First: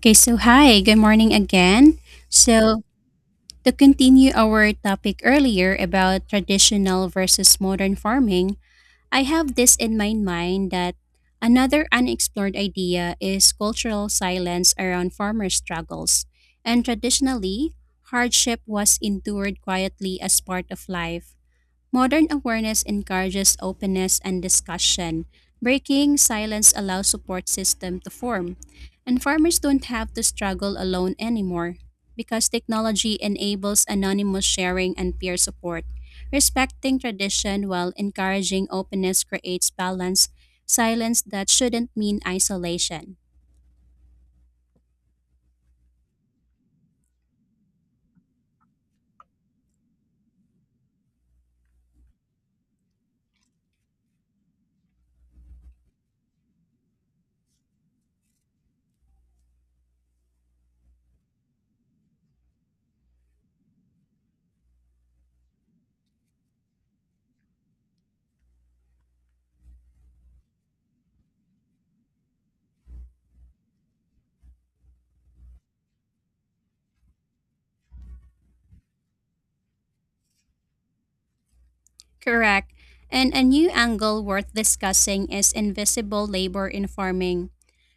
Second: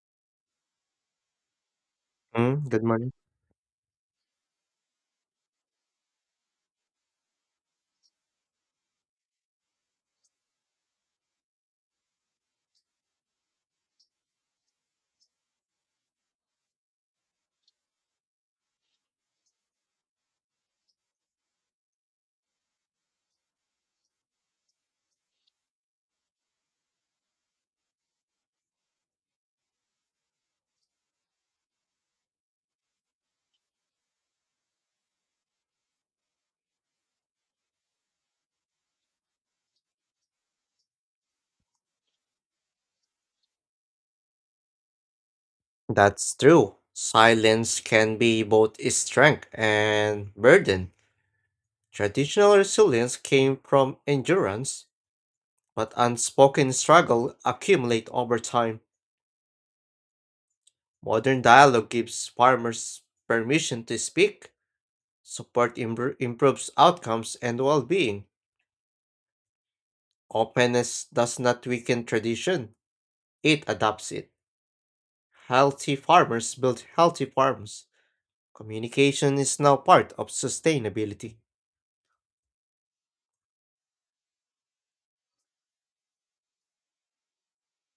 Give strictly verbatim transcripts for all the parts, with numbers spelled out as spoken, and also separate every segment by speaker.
Speaker 1: Okay, so hi, good morning again.
Speaker 2: Mm, good
Speaker 1: So,
Speaker 2: morning.
Speaker 1: to continue our topic earlier about traditional versus modern farming, I have this in my mind that another unexplored idea is cultural silence around farmer struggles. And traditionally, hardship was endured quietly as part of life. Modern awareness encourages openness and discussion. Breaking silence allows support system to form, and farmers don't have to struggle alone anymore because technology enables anonymous sharing and peer support. Respecting tradition while encouraging openness creates balance, silence that shouldn't mean isolation.
Speaker 2: That's true. Silence can be both a strength and burden. Traditional resilience came from endurance, but unspoken struggle accumulate over time. Modern dialogue gives farmers permission to speak, support imbr- improves outcomes and well-being. Openness does not weaken tradition, it adapts it. Healthy farmers build healthy farms. Communication is now part of sustainability.
Speaker 1: Correct. And a new angle worth discussing is invisible labor in farming.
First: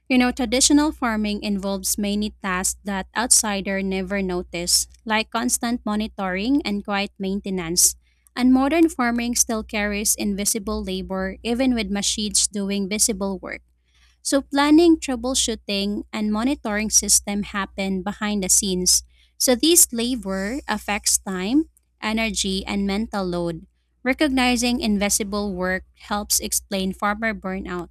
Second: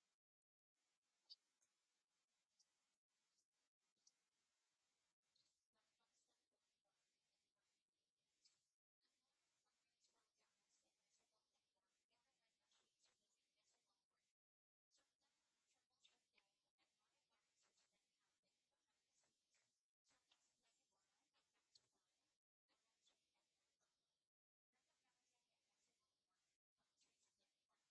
Speaker 1: You know, traditional farming involves many tasks that outsider never notice, like constant monitoring and quiet maintenance. And modern farming still carries invisible labor even with machines doing visible work. So planning, troubleshooting, and monitoring system happen behind the scenes. So this labor affects time, energy, and mental load. Recognizing invisible work helps explain farmer burnout.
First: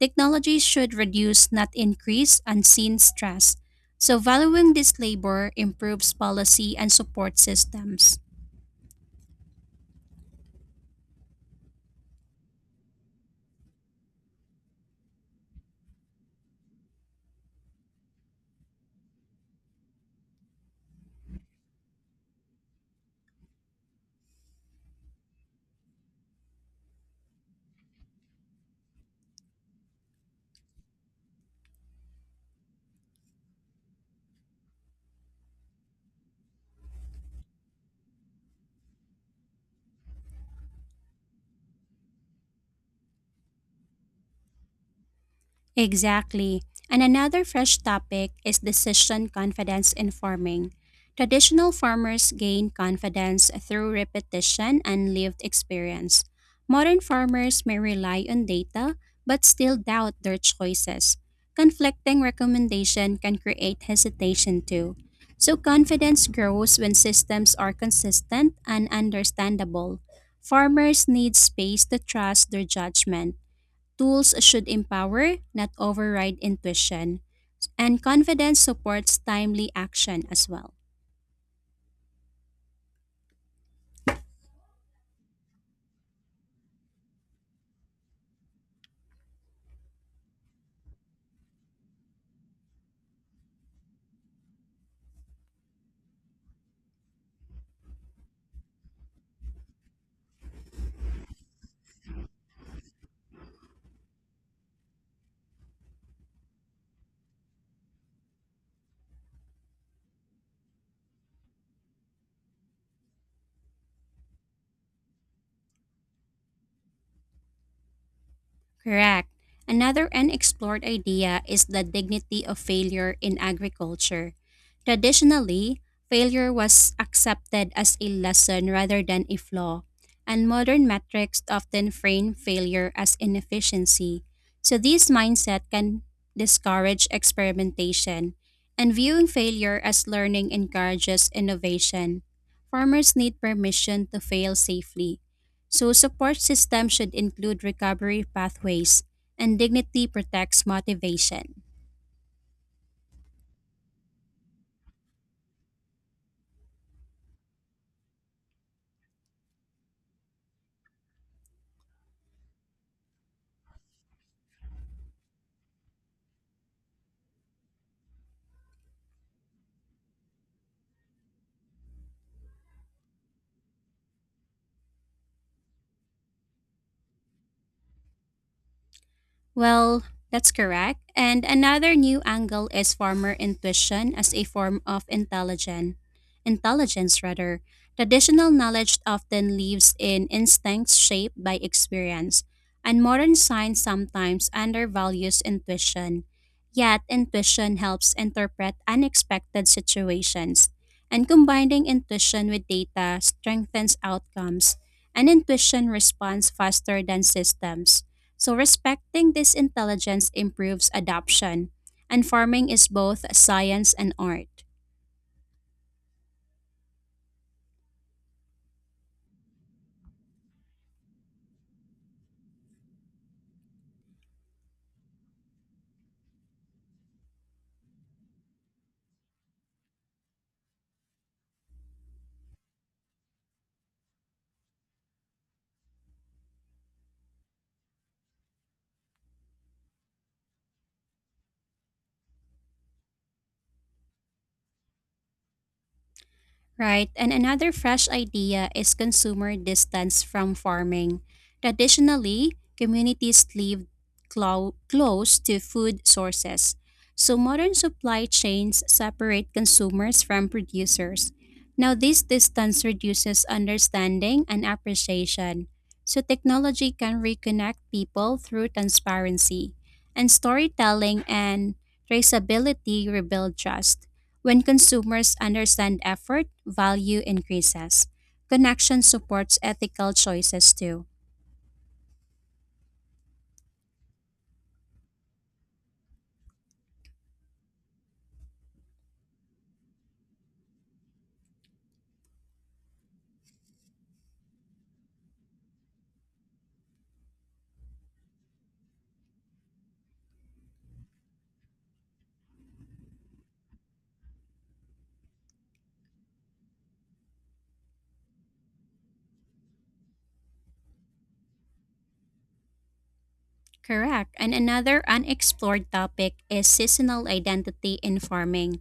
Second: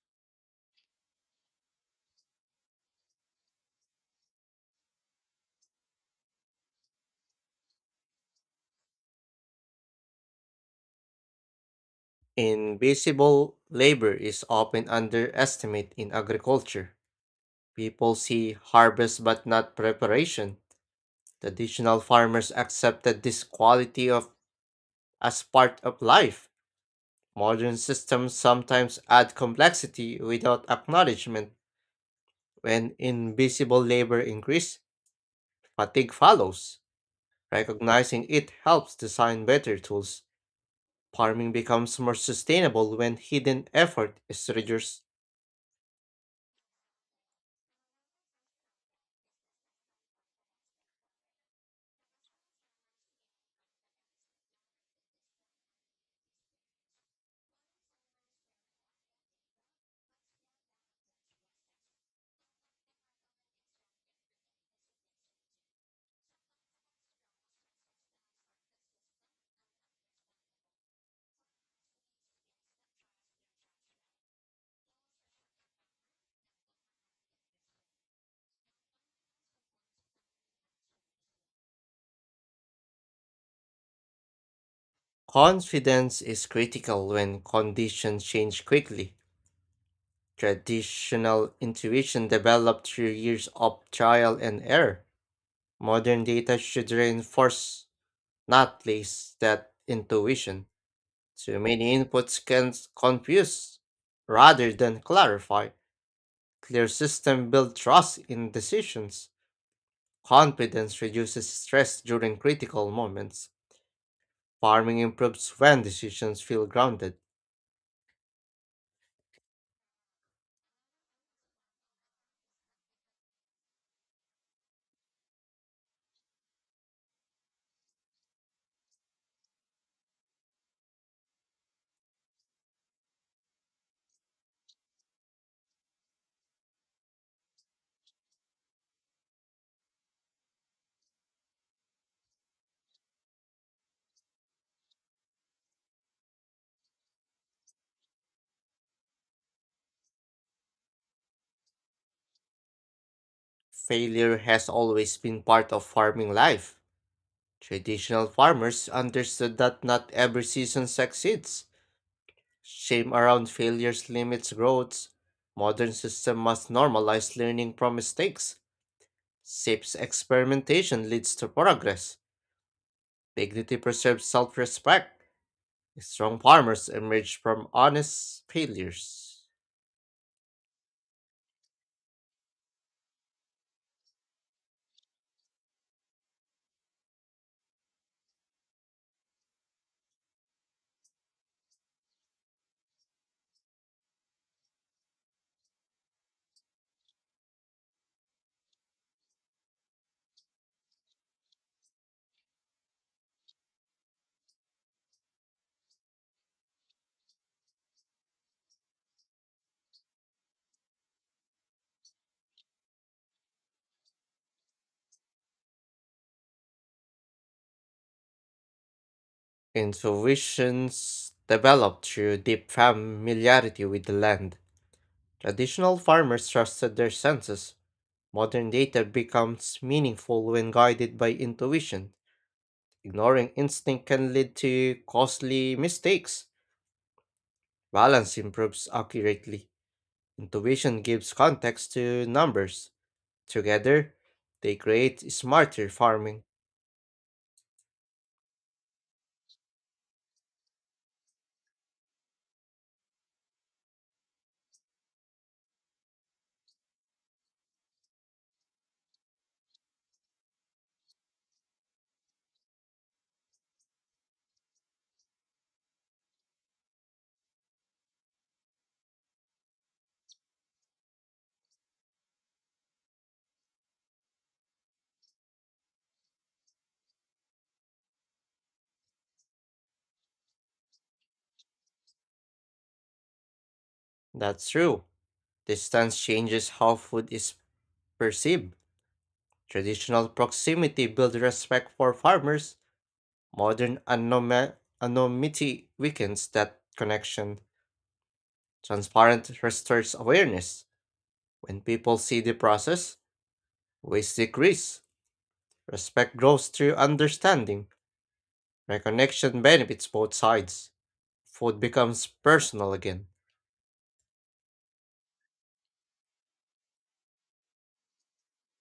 Speaker 1: Technology should reduce, not increase, unseen stress. So valuing this labor improves policy and support systems.
Speaker 2: Invisible labor is often underestimated in agriculture. People see harvest but not preparation. Traditional farmers accepted this quality of as part of life. Modern systems sometimes add complexity without acknowledgement. When invisible labor increases, fatigue follows. Recognizing it helps design better tools. Farming becomes more sustainable when hidden effort is reduced.
Speaker 1: Exactly. And another fresh topic is decision confidence in farming. Traditional farmers gain confidence through repetition and lived experience. Modern farmers may rely on data but still doubt their choices. Conflicting recommendation can create hesitation too. So confidence grows when systems are consistent and understandable. Farmers need space to trust their judgment. Tools should empower, not override intuition, and confidence supports timely action as well.
Speaker 2: Confidence is critical when conditions change quickly. Traditional intuition developed through years of trial and error. Modern data should reinforce, not place that intuition. Too many inputs can s- confuse rather than clarify. Clear system build trust in decisions. Confidence reduces stress during critical moments. Farming improves when decisions feel grounded.
Speaker 1: Correct. Another unexplored idea is the dignity of failure in agriculture. Traditionally, failure was accepted as a lesson rather than a flaw, and modern metrics often frame failure as inefficiency. So, this mindset can discourage experimentation, and viewing failure as learning encourages innovation. Farmers need permission to fail safely, so support systems should include recovery pathways and dignity protects motivation.
Speaker 2: Failure has always been part of farming life. Traditional farmers understood that not every season succeeds. Shame around failures limits growth. Modern system must normalize learning from mistakes. Safe experimentation leads to progress. Dignity preserves self-respect. Strong farmers emerge from honest failures.
Speaker 1: Well, that's correct. And another new angle is farmer intuition as a form of intelligence. Intelligence, rather. Traditional knowledge often lives in instincts shaped by experience, and modern science sometimes undervalues intuition. Yet, intuition helps interpret unexpected situations, and combining intuition with data strengthens outcomes, and intuition responds faster than systems. So respecting this intelligence improves adoption, and farming is both science and art.
Speaker 2: Intuitions develop through deep familiarity with the land. Traditional farmers trusted their senses. Modern data becomes meaningful when guided by intuition. Ignoring instinct can lead to costly mistakes. Balance improves accurately. Intuition gives context to numbers. Together, they create smarter farming.
Speaker 1: Right, and another fresh idea is consumer distance from farming. Traditionally, communities lived clo- close to food sources, so modern supply chains separate consumers from producers. Now, this distance reduces understanding and appreciation. So, technology can reconnect people through transparency, and storytelling and traceability rebuild trust. When consumers understand effort, value increases. Connection supports ethical choices too.
Speaker 2: That's true. Distance changes how food is perceived. Traditional proximity builds respect for farmers. Modern anoma- anonymity weakens that connection. Transparent restores awareness. When people see the process, waste decrease. Respect grows through understanding. Reconnection benefits both sides. Food becomes personal again.
Speaker 1: Correct. And another unexplored topic is seasonal identity in farming.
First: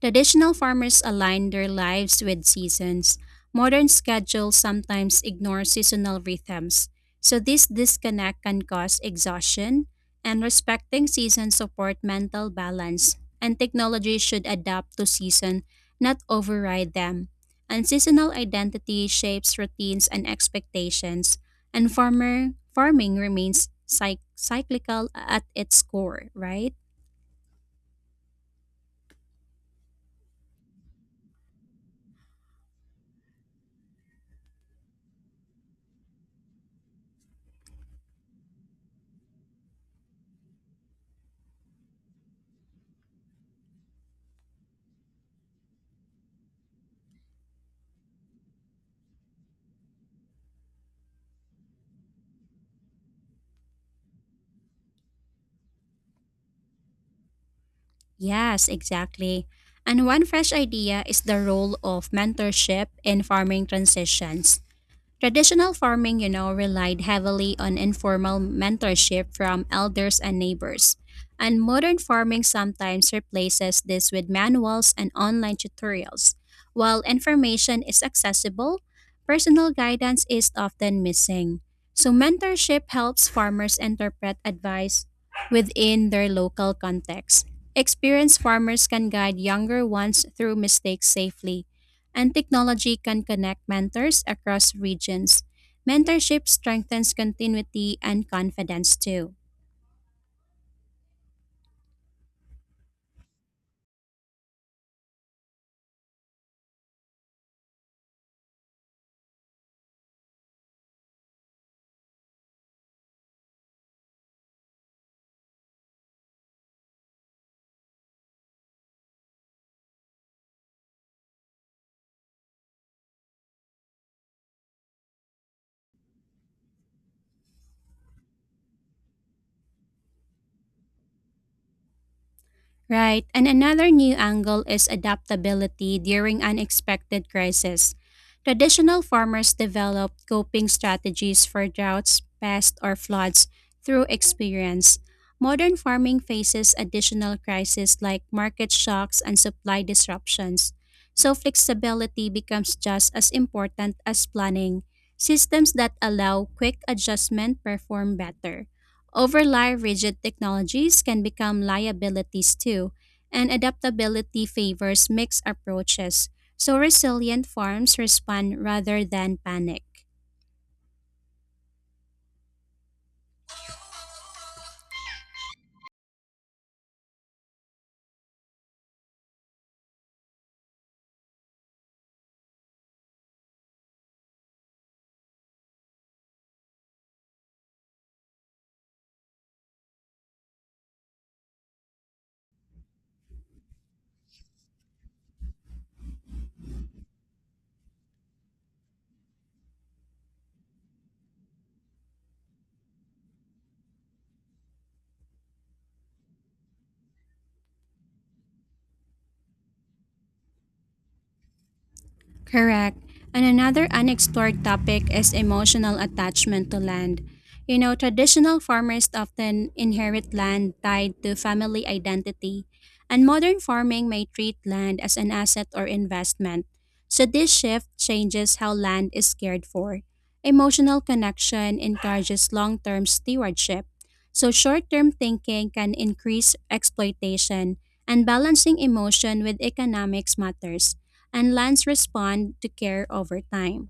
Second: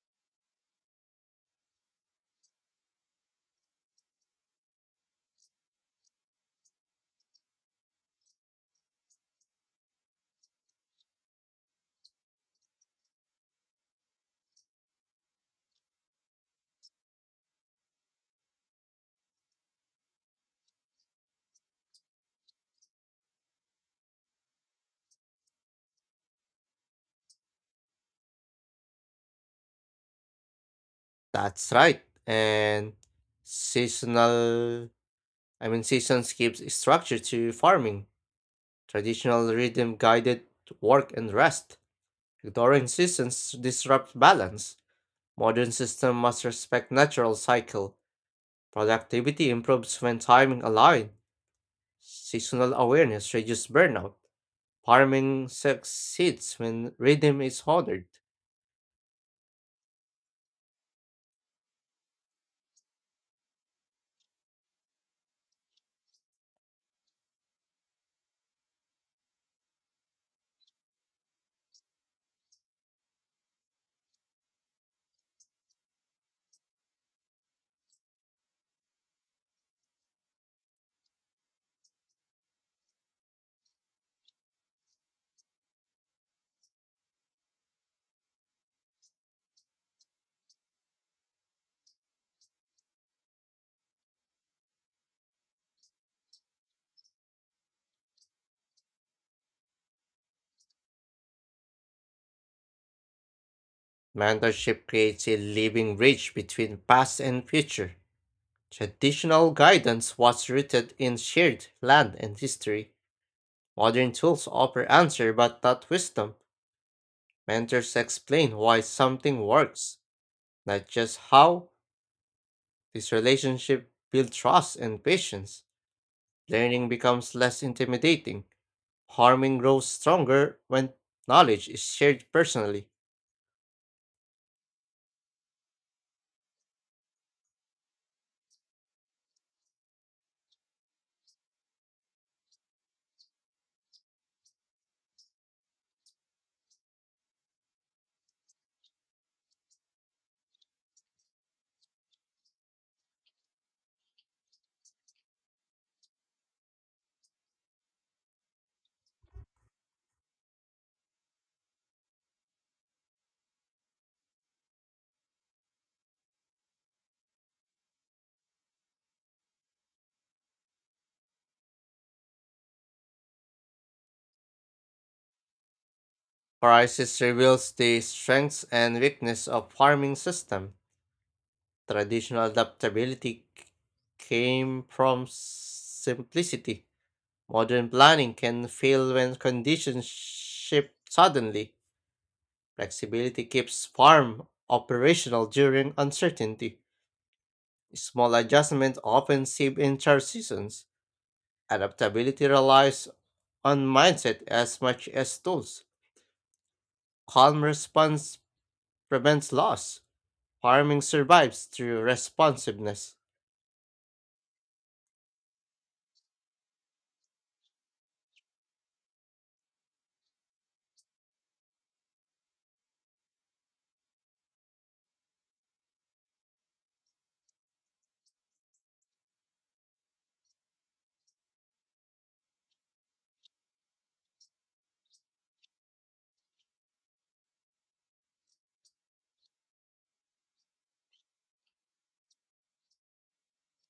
Speaker 1: Traditional farmers align their lives with seasons. Modern schedules sometimes ignore seasonal rhythms, so this disconnect can cause exhaustion, and respecting seasons support mental balance, and technology should adapt to season, not override them. And seasonal identity shapes routines and expectations, and farmer farming remains cyc- cyclical at its core, right?
Speaker 2: That's right. And seasonal, I mean, seasons gives structure to farming. Traditional rhythm guided work and rest. Ignoring seasons disrupts balance. Modern system must respect natural cycle. Productivity improves when timing aligned. Seasonal awareness reduces burnout. Farming succeeds when rhythm is honored.
Speaker 1: Yes, exactly. And one fresh idea is the role of mentorship in farming transitions. Traditional farming, you know, relied heavily on informal mentorship from elders and neighbors. And modern farming sometimes replaces this with manuals and online tutorials. While information is accessible, personal guidance is often missing. So, mentorship helps farmers interpret advice within their local context. Experienced farmers can guide younger ones through mistakes safely, and technology can connect mentors across regions. Mentorship strengthens continuity and confidence too.
Speaker 2: Mentorship creates a living bridge between past and future. Traditional guidance was rooted in shared land and history. Modern tools offer answer but not wisdom. Mentors explain why something works, not just how. This relationship builds trust and patience. Learning becomes less intimidating. Harming grows stronger when knowledge is shared personally.
Speaker 1: Right. And another new angle is adaptability during unexpected crisis. Traditional farmers developed coping strategies for droughts, pests, or floods through experience. Modern farming faces additional crises like market shocks and supply disruptions. So, flexibility becomes just as important as planning. Systems that allow quick adjustment perform better. Overly rigid technologies can become liabilities too, and adaptability favors mixed approaches, so resilient farms respond rather than panic.
Speaker 2: Crisis reveals the strengths and weakness of farming system. Traditional adaptability c- came from simplicity. Modern planning can fail when conditions shift suddenly. Flexibility keeps farm operational during uncertainty. Small adjustments often save entire seasons. Adaptability relies on mindset as much as tools. Calm response prevents loss. Farming survives through
Speaker 1: Correct.
Speaker 2: responsiveness.
Speaker 1: And another unexplored topic is emotional attachment to land. You know, traditional farmers often inherit land tied to family identity, and modern farming may treat land as an asset or investment. So, this shift changes how land is cared for. Emotional connection encourages long term stewardship. So, short term thinking can increase exploitation, and balancing emotion with economics matters and lands respond to care over time.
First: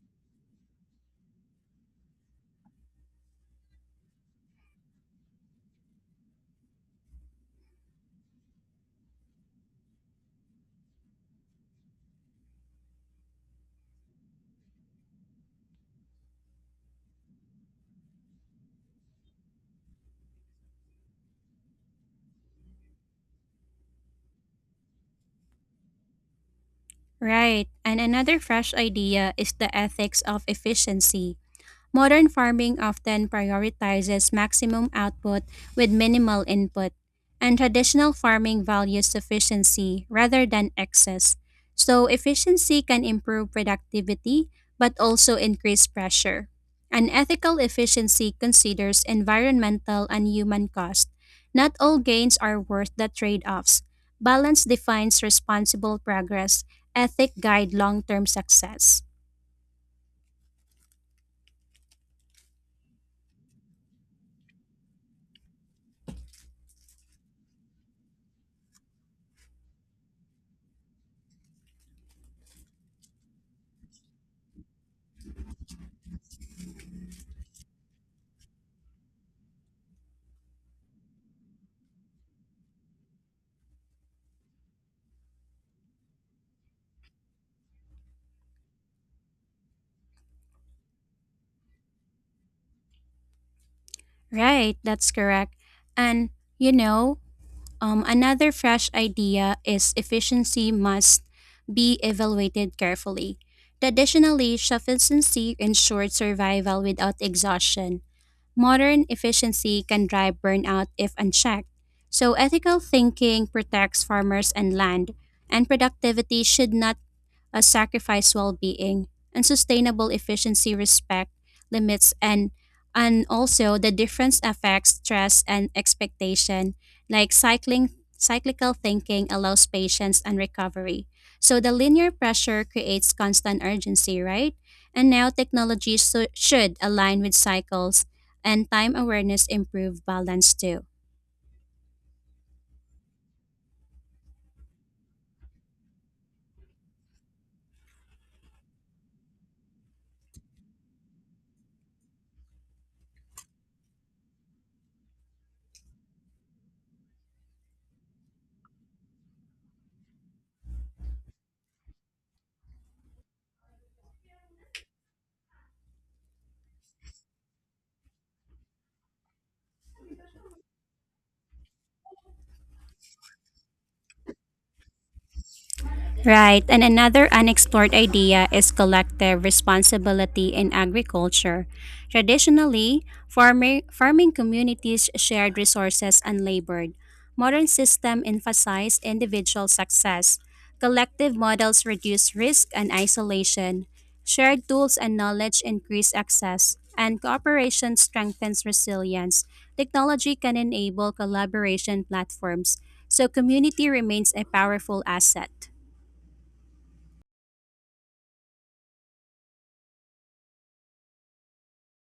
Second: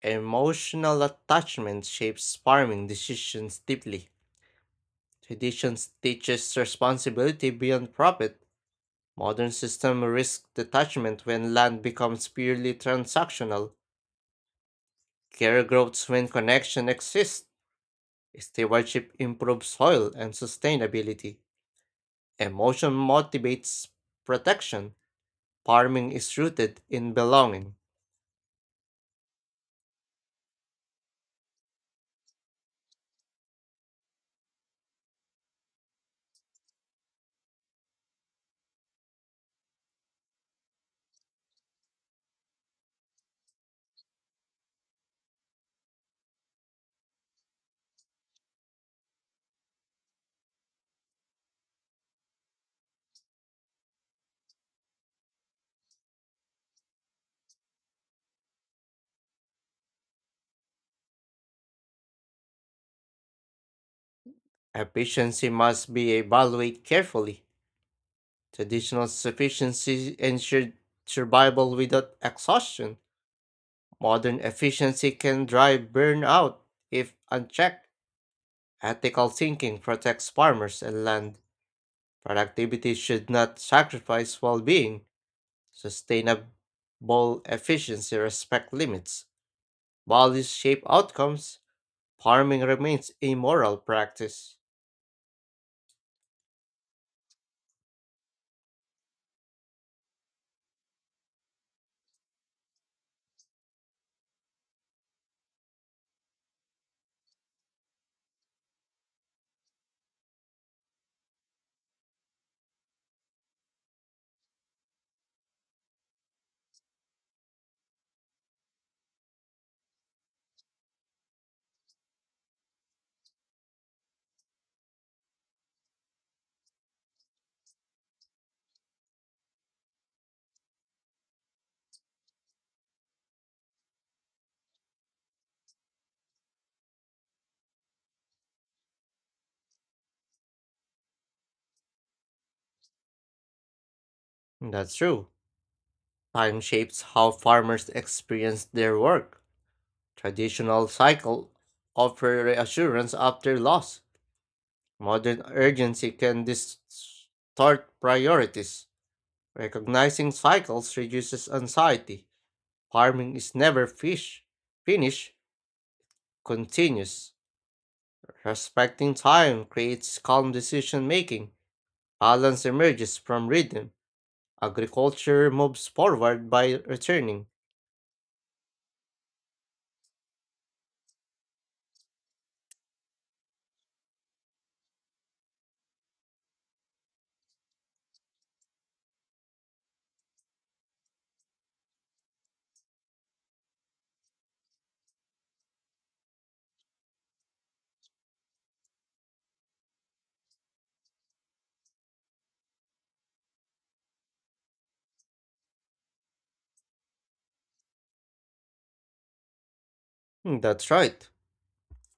Speaker 2: Emotional attachment shapes farming decisions deeply. Traditions teaches responsibility beyond profit. Modern system risk detachment when land becomes purely transactional. Care grows when connection exists. Stewardship improves soil and sustainability. Emotion motivates protection. Farming is rooted in
Speaker 1: Right,
Speaker 2: belonging.
Speaker 1: and another fresh idea is the ethics of efficiency. Modern farming often prioritizes maximum output with minimal input, and traditional farming values efficiency rather than excess. So, efficiency can improve productivity but also increase pressure. An ethical efficiency considers environmental and human cost. Not all gains are worth the trade offs. Balance defines responsible progress, ethic guide long term success.
Speaker 2: Efficiency must be evaluated carefully. Traditional sufficiency ensured survival without exhaustion. Modern efficiency can drive burnout if unchecked. Ethical thinking protects farmers and land. Productivity should not sacrifice well being. Sustainable efficiency respect limits. While these shape outcomes, farming remains a moral practice.
Speaker 1: Right, that's correct. And you know, um, another fresh idea is efficiency must be evaluated carefully. Traditionally, sufficiency ensured survival without exhaustion. Modern efficiency can drive burnout if unchecked. So, ethical thinking protects farmers and land, and productivity should not a sacrifice well-being, and sustainable efficiency respect limits, and and also the difference affects stress and expectation, like cycling cyclical thinking allows patience and recovery, so the linear pressure creates constant urgency, right? And now technology so- should align with cycles, and time awareness improve balance too.
Speaker 2: That's true. Time shapes how farmers experience their work. Traditional cycle offer reassurance after loss. Modern urgency can distort priorities. Recognizing cycles reduces anxiety. Farming is never fish, finish, continuous. Respecting time creates calm decision making. Balance emerges from rhythm. Agriculture moves forward
Speaker 1: Right,
Speaker 2: by
Speaker 1: and another
Speaker 2: returning.
Speaker 1: unexplored idea is collective responsibility in agriculture. Traditionally, farming, farming communities shared resources and labored. Modern systems emphasize individual success. Collective models reduce risk and isolation. Shared tools and knowledge increase access, and cooperation strengthens resilience. Technology can enable collaboration platforms, so community remains a powerful asset.
Speaker 2: Hmm. That's right.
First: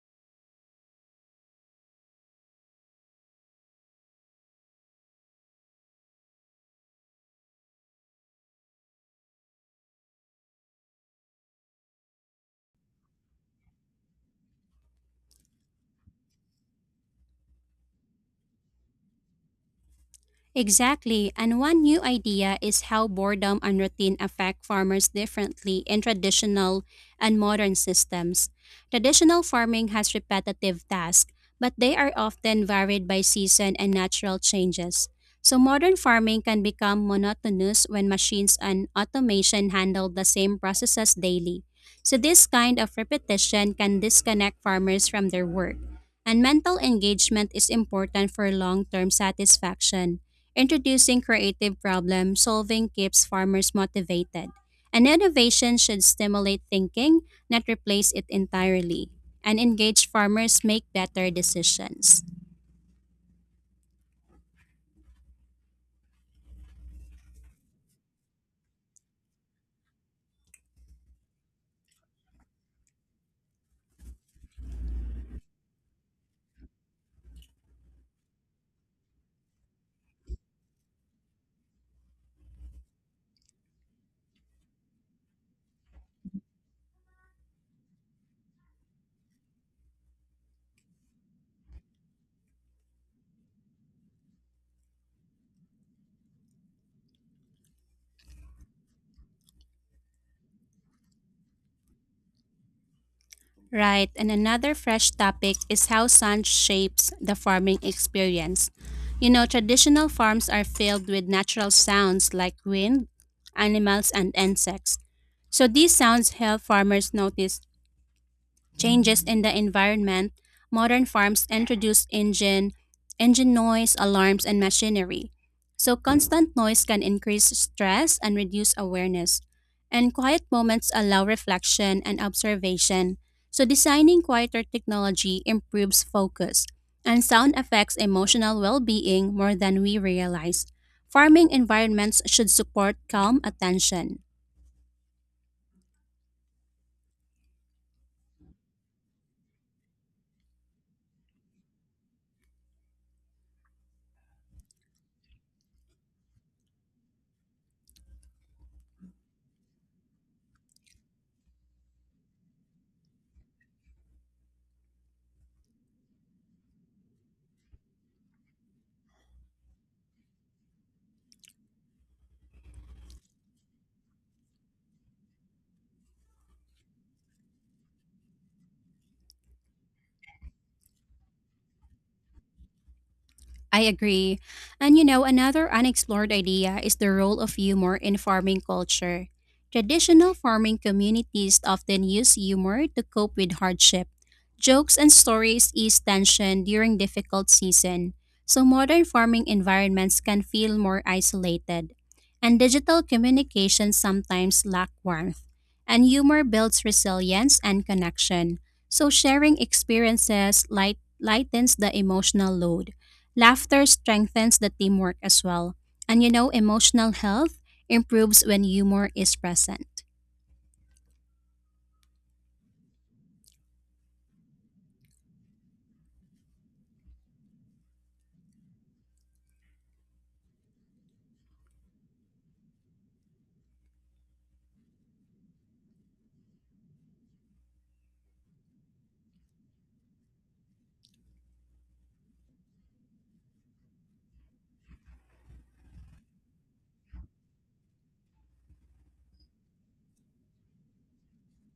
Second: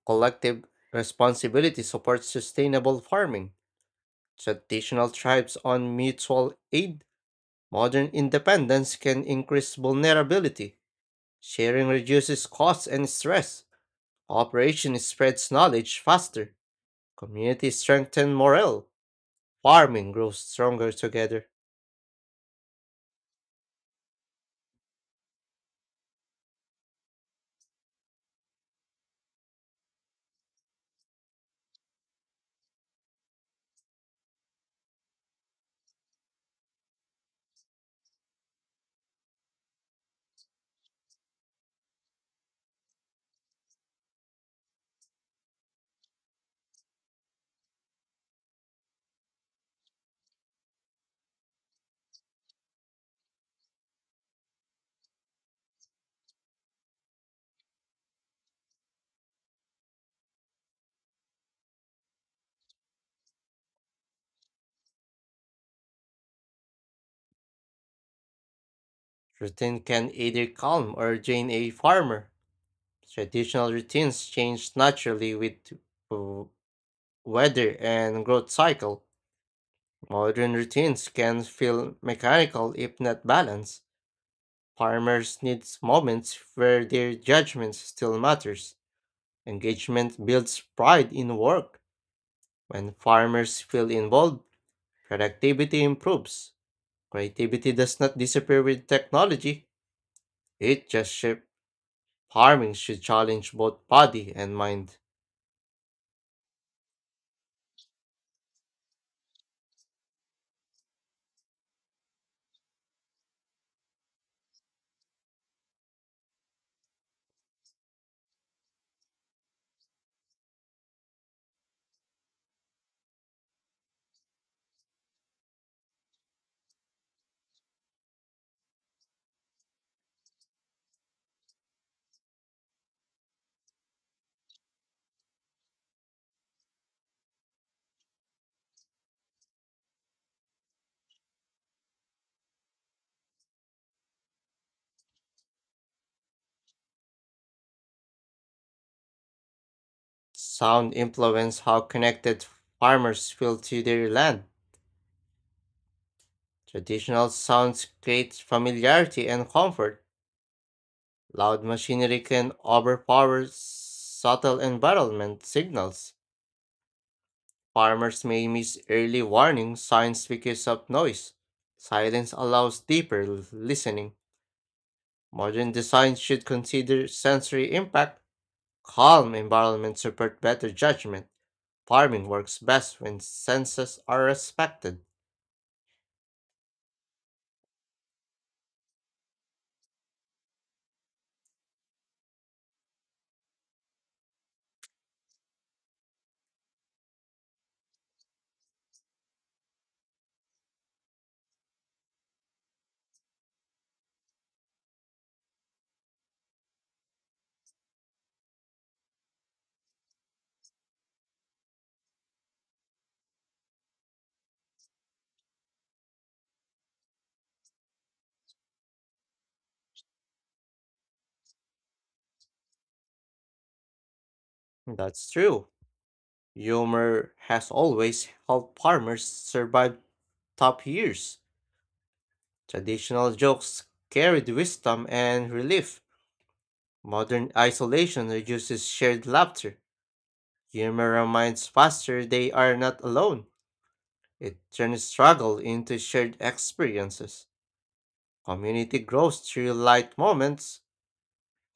Speaker 2: Collective responsibility supports sustainable farming. Traditional tribes on mutual aid. Modern independence can increase vulnerability. Sharing reduces costs and stress. Cooperation spreads knowledge faster. Communities strengthen morale. Farming grows stronger
Speaker 1: Exactly,
Speaker 2: together.
Speaker 1: and one new idea is how boredom and routine affect farmers differently in traditional and modern systems. Traditional farming has repetitive tasks, but they are often varied by season and natural changes. So, modern farming can become monotonous when machines and automation handle the same processes daily. So, this kind of repetition can disconnect farmers from their work. And mental engagement is important for long term satisfaction. Introducing creative problem solving keeps farmers motivated, and innovation should stimulate thinking, not replace it entirely, and engaged farmers make better decisions.
Speaker 2: Routine can either calm or drain a farmer. Traditional routines change naturally with w- weather and growth cycle. Modern routines can feel mechanical if not balanced. Farmers need moments where their judgment still matters. Engagement builds pride in work. When farmers feel involved, productivity improves. Creativity does not disappear with technology. It just shifts. Farming should challenge both
Speaker 1: Right, and
Speaker 2: body and
Speaker 1: another
Speaker 2: mind.
Speaker 1: fresh topic is how sun shapes the farming experience. You know, traditional farms are filled with natural sounds like wind, animals, and insects. So these sounds help farmers notice changes in the environment. Modern farms introduce engine, engine noise, alarms, and machinery. So constant noise can increase stress and reduce awareness. And quiet moments allow reflection and observation. So designing quieter technology improves focus. And sound affects emotional well-being more than we realize. Farming environments should support calm attention.
Speaker 2: Sound influence how connected farmers feel to their land. Traditional sounds create familiarity and comfort. Loud machinery can overpower subtle environment signals. Farmers may miss early warning signs because of noise. Silence allows deeper l- listening. Modern design should consider sensory impact. Calm environments support better judgment. Farming works best when
Speaker 1: I
Speaker 2: senses are
Speaker 1: agree. And
Speaker 2: respected.
Speaker 1: you know, another unexplored idea is the role of humor in farming culture. Traditional farming communities often use humor to cope with hardship. Jokes and stories ease tension during difficult season, so modern farming environments can feel more isolated. And digital communication sometimes lack warmth. And humor builds resilience and connection. So sharing experiences light lightens the emotional load. Laughter strengthens the teamwork as well. And you know, emotional health improves when humor is present.
Speaker 2: That's true. Humor has always helped farmers survive tough years. Traditional jokes carried wisdom and relief. Modern isolation reduces shared laughter. Humor reminds faster they are not alone. It turns struggle into shared experiences. Community grows through light moments.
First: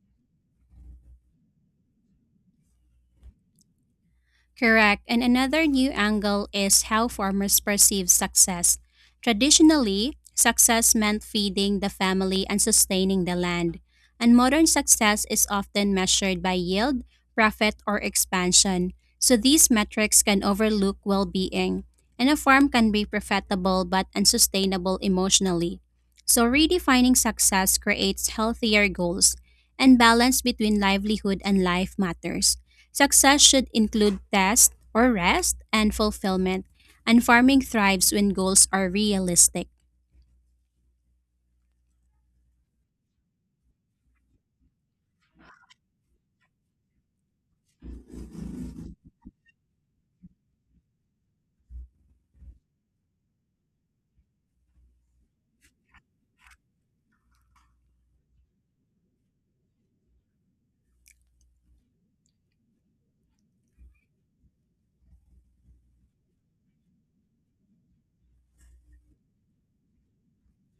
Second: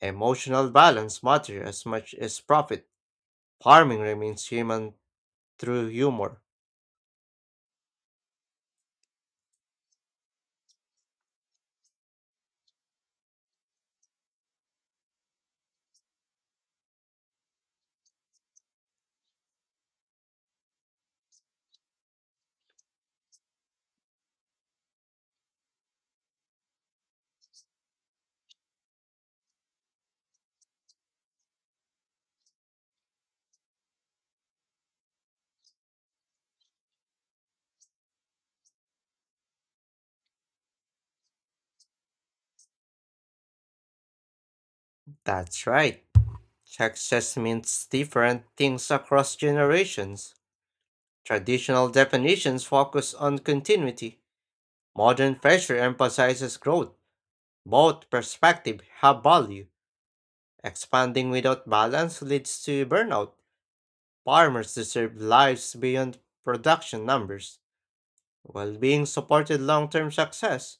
Speaker 2: Emotional balance matters as much as profit. Farming remains human
Speaker 1: Correct. And another
Speaker 2: through
Speaker 1: new
Speaker 2: humor.
Speaker 1: angle is how farmers perceive success. Traditionally, success meant feeding the family and sustaining the land. And modern success is often measured by yield, profit, or expansion. So these metrics can overlook well being. And a farm can be profitable but unsustainable emotionally. So redefining success creates healthier goals and balance between livelihood and life matters. Success should include rest or rest and fulfillment, and farming thrives when goals are realistic.
Speaker 2: That's right. Success means different things across generations. Traditional definitions focus on continuity. Modern pressure emphasizes growth. Both perspectives have value. Expanding without balance leads to burnout. Farmers deserve lives beyond production numbers. Well being supported long term success.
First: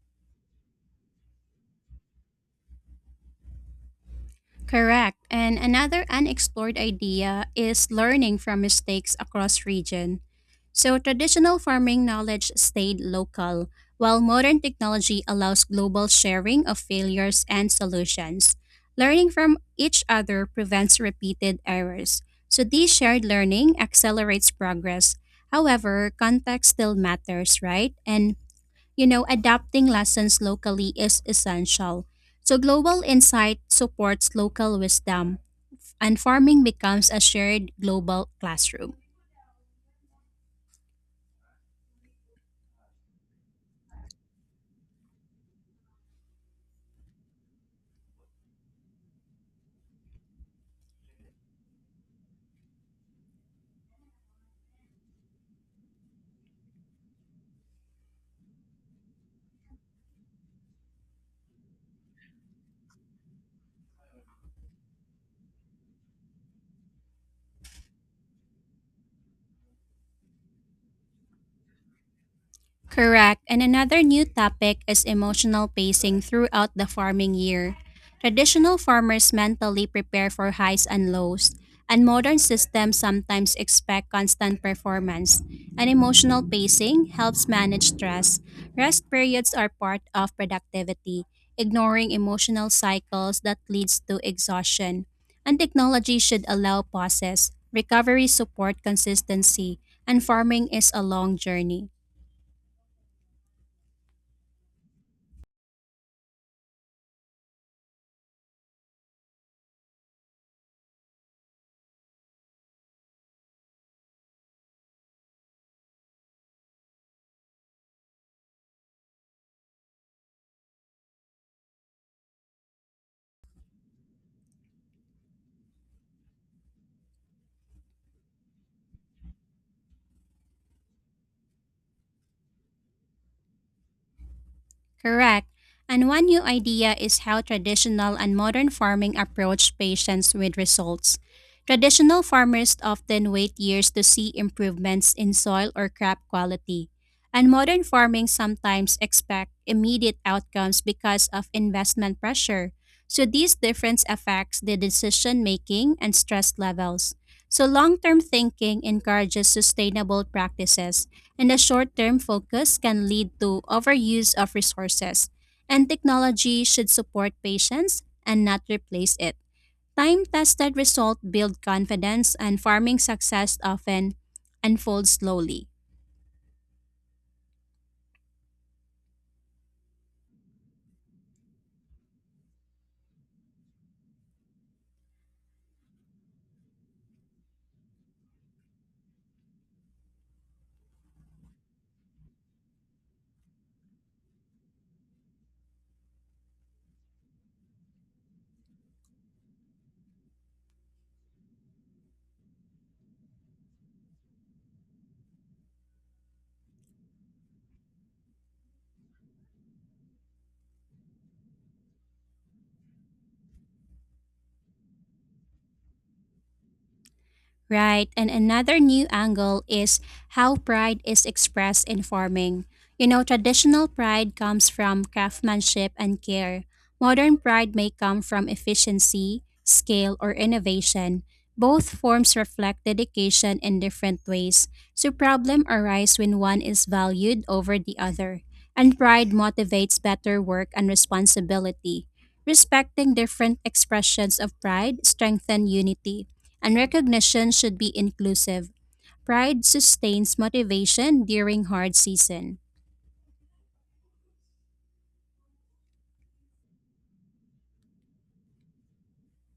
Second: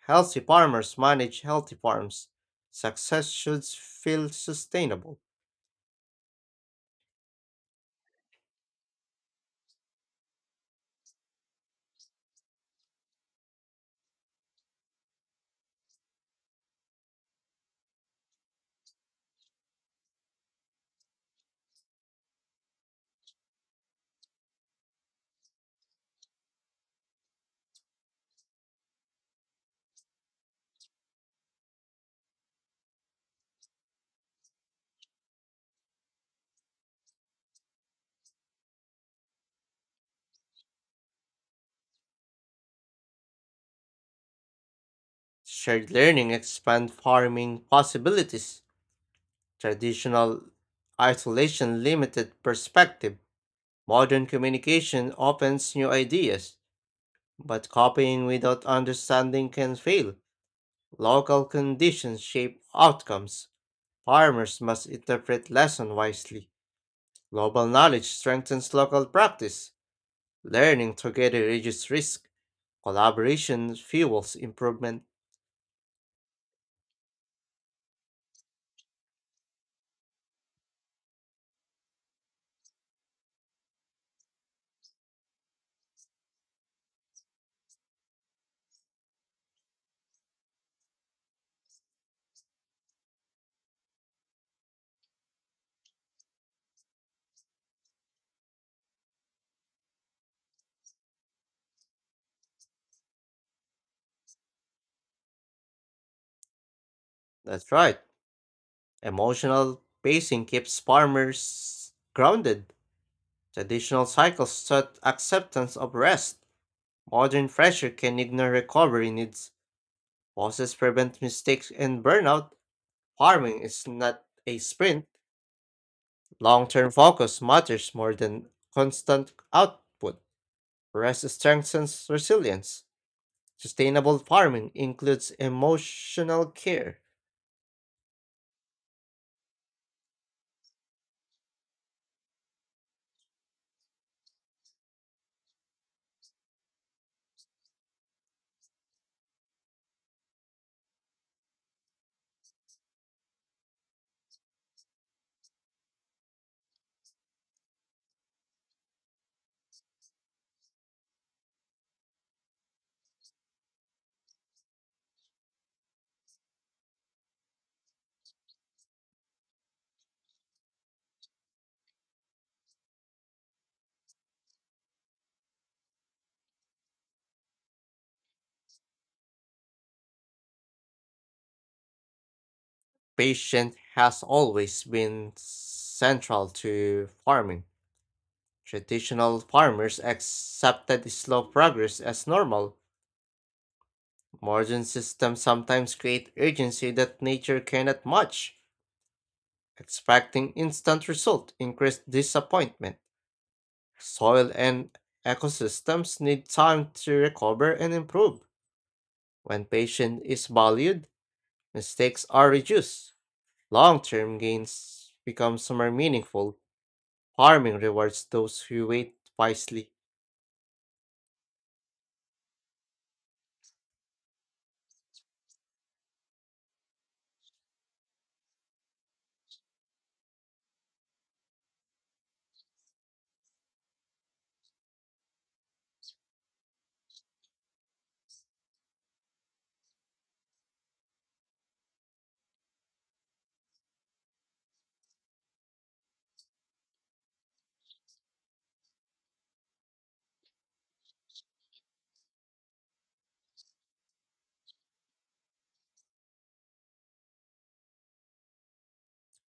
Speaker 2: Healthy farmers manage healthy farms. Success should feel
Speaker 1: Correct.
Speaker 2: sustainable.
Speaker 1: And another unexplored idea is learning from mistakes across region. So traditional farming knowledge stayed local, while modern technology allows global sharing of failures and solutions. Learning from each other prevents repeated errors. So this shared learning accelerates progress. However, context still matters, right? And you know, adapting lessons locally is essential. So global insight supports local wisdom, and farming becomes a shared global classroom.
Speaker 2: Shared learning expand farming possibilities. Traditional isolation limited perspective. Modern communication opens new ideas, but copying without understanding can fail. Local conditions shape outcomes. Farmers must interpret lesson wisely. Global knowledge strengthens local practice. Learning together reduces risk.
Speaker 1: Correct. And
Speaker 2: Collaboration
Speaker 1: another new
Speaker 2: fuels
Speaker 1: topic
Speaker 2: improvement.
Speaker 1: is emotional pacing throughout the farming year. Traditional farmers mentally prepare for highs and lows, and modern systems sometimes expect constant performance. And emotional pacing helps manage stress. Rest periods are part of productivity, ignoring emotional cycles that leads to exhaustion. And technology should allow pauses. Recovery support consistency, and farming is a long journey.
Speaker 2: That's right. Emotional pacing keeps farmers grounded. Traditional cycles sought acceptance of rest. Modern pressure can ignore recovery needs. Pauses prevent mistakes and burnout. Farming is not a sprint. Long term focus matters more than constant output. Rest strengthens resilience. Sustainable farming includes
Speaker 1: Correct. And one new
Speaker 2: emotional
Speaker 1: idea
Speaker 2: care.
Speaker 1: is how traditional and modern farming approach patients with results. Traditional farmers often wait years to see improvements in soil or crop quality. And modern farming sometimes expect immediate outcomes because of investment pressure. So these difference affects the decision making and stress levels. So long-term thinking encourages sustainable practices and a short term focus can lead to overuse of resources. And technology should support patients and not replace it. Time tested results build confidence, and farming success often unfolds slowly.
Speaker 2: Patience has always been central to farming. Traditional farmers accepted slow progress as normal. Modern systems sometimes create urgency that nature cannot match. Expecting instant result increased disappointment. Soil and ecosystems need time to recover and improve. When patience is valued, mistakes are reduced. Long-term gains become more meaningful. Farming
Speaker 1: Right.
Speaker 2: rewards
Speaker 1: And
Speaker 2: those
Speaker 1: another
Speaker 2: who
Speaker 1: new
Speaker 2: wait
Speaker 1: angle
Speaker 2: wisely.
Speaker 1: is how pride is expressed in farming. You know, traditional pride comes from craftsmanship and care. Modern pride may come from efficiency, scale, or innovation. Both forms reflect dedication in different ways. So problem arise when one is valued over the other. And pride motivates better work and responsibility. Respecting different expressions of pride strengthen unity. And recognition should be inclusive. Pride sustains motivation during hard season.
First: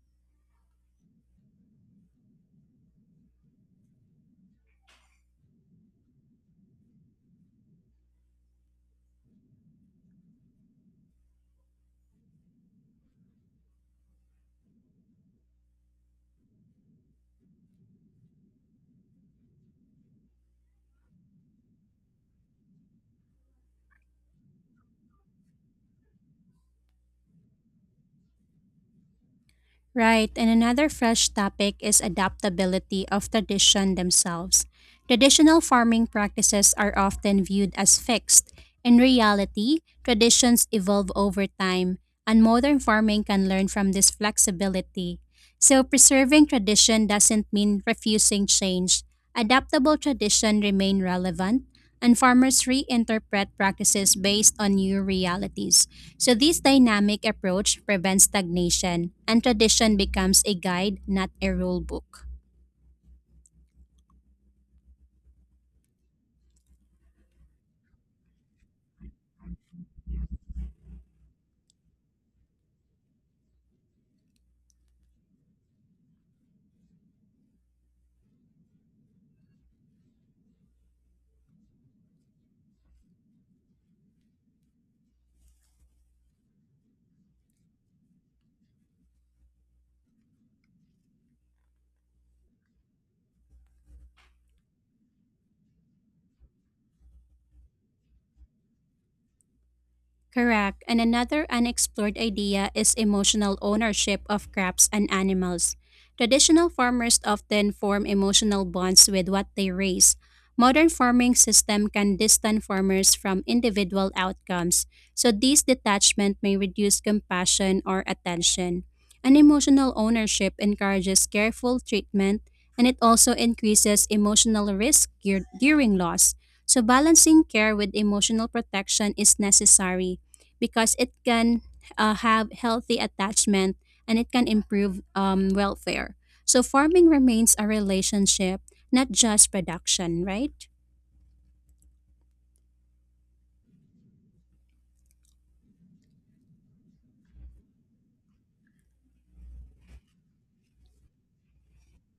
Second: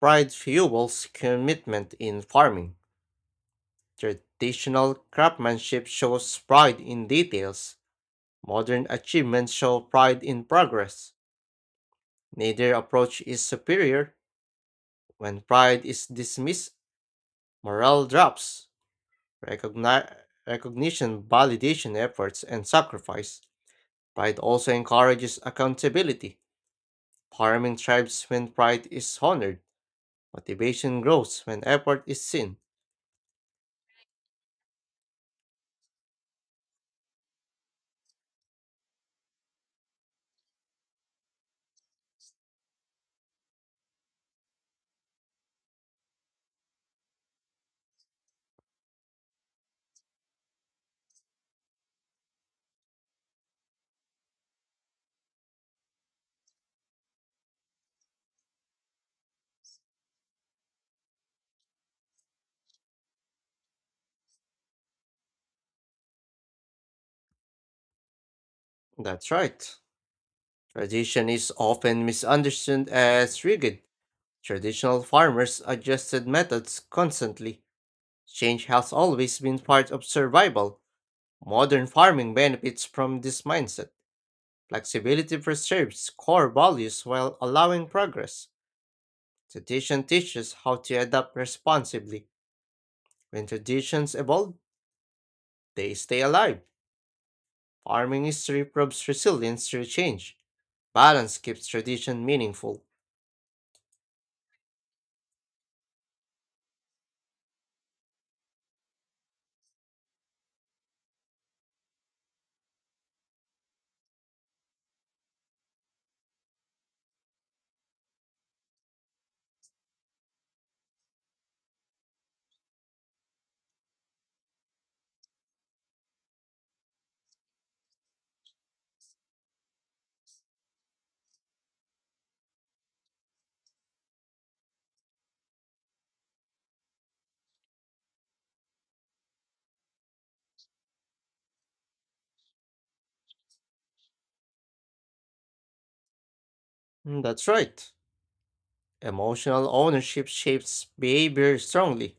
Speaker 2: Pride fuels commitment in farming. Traditional craftsmanship shows pride in details. Modern achievements show pride in progress. Neither approach is superior. When pride is dismissed, morale drops. Recogni- Recognition, validation efforts, and sacrifice. Pride also encourages accountability. Farming thrives when pride is honored.
Speaker 1: Right, and another
Speaker 2: Motivation
Speaker 1: fresh
Speaker 2: grows when
Speaker 1: topic is
Speaker 2: effort is seen.
Speaker 1: adaptability of tradition themselves. Traditional farming practices are often viewed as fixed. In reality, traditions evolve over time, and modern farming can learn from this flexibility. So, preserving tradition doesn't mean refusing change. Adaptable tradition remain relevant, and farmers reinterpret practices based on new realities. So this dynamic approach prevents stagnation and tradition becomes a guide, not a rule book.
Speaker 2: That's right. Tradition is often misunderstood as rigid. Traditional farmers adjusted methods constantly. Change has always been part of survival. Modern farming benefits from this mindset. Flexibility preserves core values while allowing progress. Tradition teaches how to adapt responsibly. When traditions evolve, they stay alive. Farming history proves resilience through change.
Speaker 1: Correct. And
Speaker 2: Balance
Speaker 1: another
Speaker 2: keeps
Speaker 1: unexplored
Speaker 2: tradition
Speaker 1: idea
Speaker 2: meaningful.
Speaker 1: is emotional ownership of crops and animals. Traditional farmers often form emotional bonds with what they raise. Modern farming system can distance farmers from individual outcomes, so this detachment may reduce compassion or attention. An emotional ownership encourages careful treatment, and it also increases emotional risk gear- during loss. So balancing care with emotional protection is necessary, because it can uh, have healthy attachment, and it can improve um, welfare. So farming remains a relationship, not just production, right?
Speaker 2: Mm, that's right. Emotional ownership shapes behavior strongly.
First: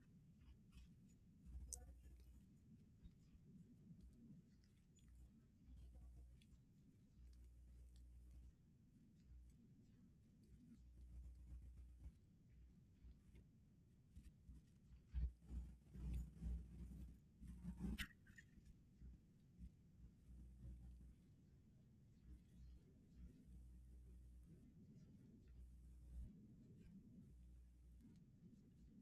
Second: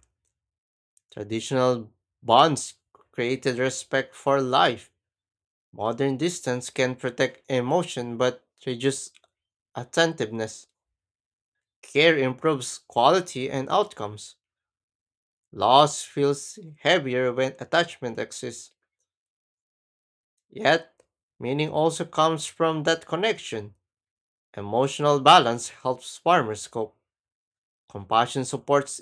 Speaker 2: Traditional bonds created respect for life. Modern distance can protect emotion but reduce attentiveness. Care improves quality and outcomes. Loss feels heavier when attachment exists. Yet, meaning also comes from that connection. Emotional balance helps farmers cope. Compassion supports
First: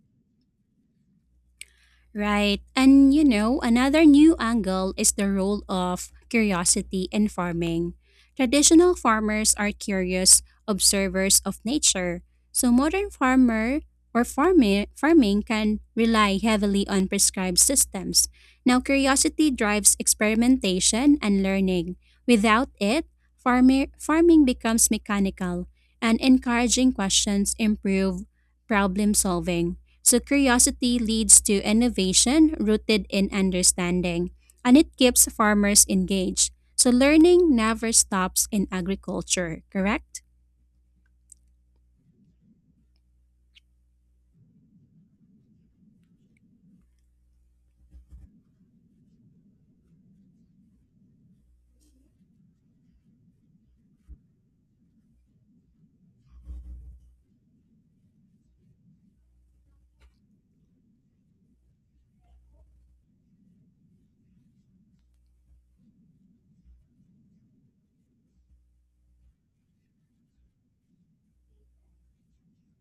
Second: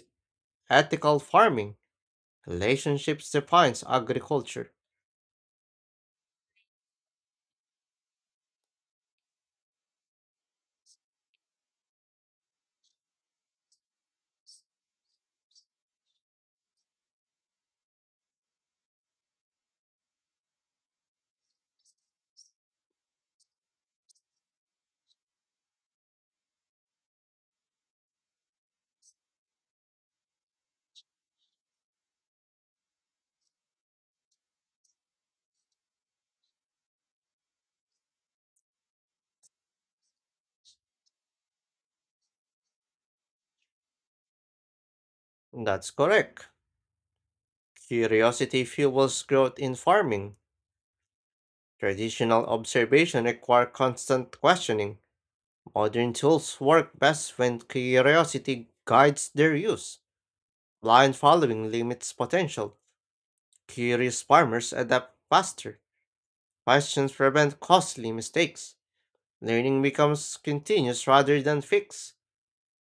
Speaker 2: ethical farming.
Speaker 1: Right. And you
Speaker 2: Relationships
Speaker 1: know,
Speaker 2: defines
Speaker 1: another new
Speaker 2: agriculture.
Speaker 1: angle is the role of curiosity in farming. Traditional farmers are curious observers of nature. So modern farmer or farming farming can rely heavily on prescribed systems. Now curiosity drives experimentation and learning. Without it, farmer, farming becomes mechanical, and encouraging questions improve problem solving. So curiosity leads to innovation rooted in understanding, and it keeps farmers engaged. So learning never stops in agriculture, correct?
Speaker 2: That's correct. Curiosity fuels growth in farming. Traditional observation require constant questioning. Modern tools work best when curiosity guides their use. Blind following limits potential. Curious farmers adapt faster. Questions prevent costly mistakes. Learning becomes continuous rather than fixed.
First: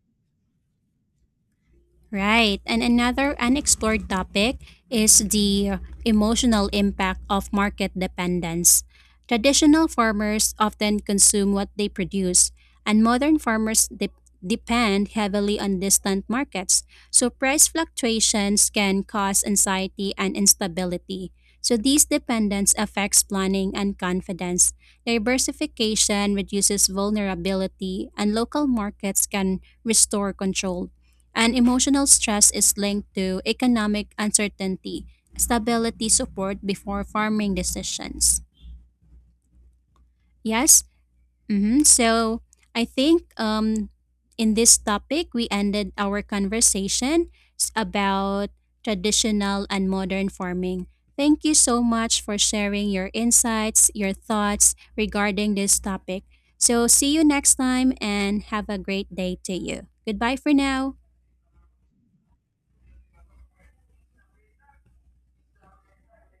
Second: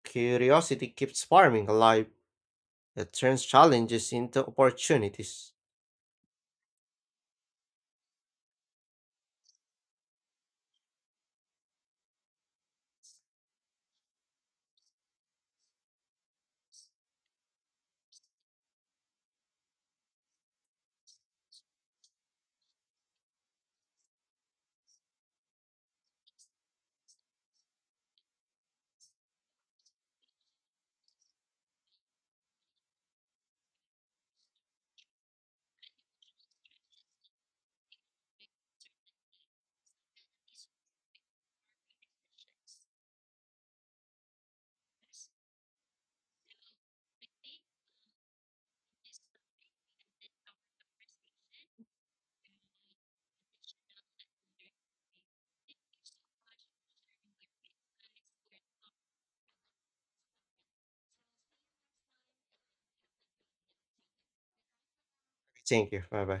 Speaker 2: Curiosity keeps farming alive.
Speaker 1: Right. And
Speaker 2: It
Speaker 1: another
Speaker 2: turns
Speaker 1: unexplored
Speaker 2: challenges into
Speaker 1: topic is
Speaker 2: opportunities.
Speaker 1: the emotional impact of market dependence. Traditional farmers often consume what they produce, and modern farmers de- depend heavily on distant markets. So, price fluctuations can cause anxiety and instability. So, these dependence affects planning and confidence. Diversification reduces vulnerability, and local markets can restore control. And emotional stress is linked to economic uncertainty, stability support before farming decisions. Yes? Mm-hmm. So I think um, in this topic, we ended our conversation s- about traditional and modern farming. Thank you so much for sharing your insights, your thoughts regarding this topic. So, see you next time and have a great day to you. Goodbye for now.
Speaker 2: Thank you. Bye bye.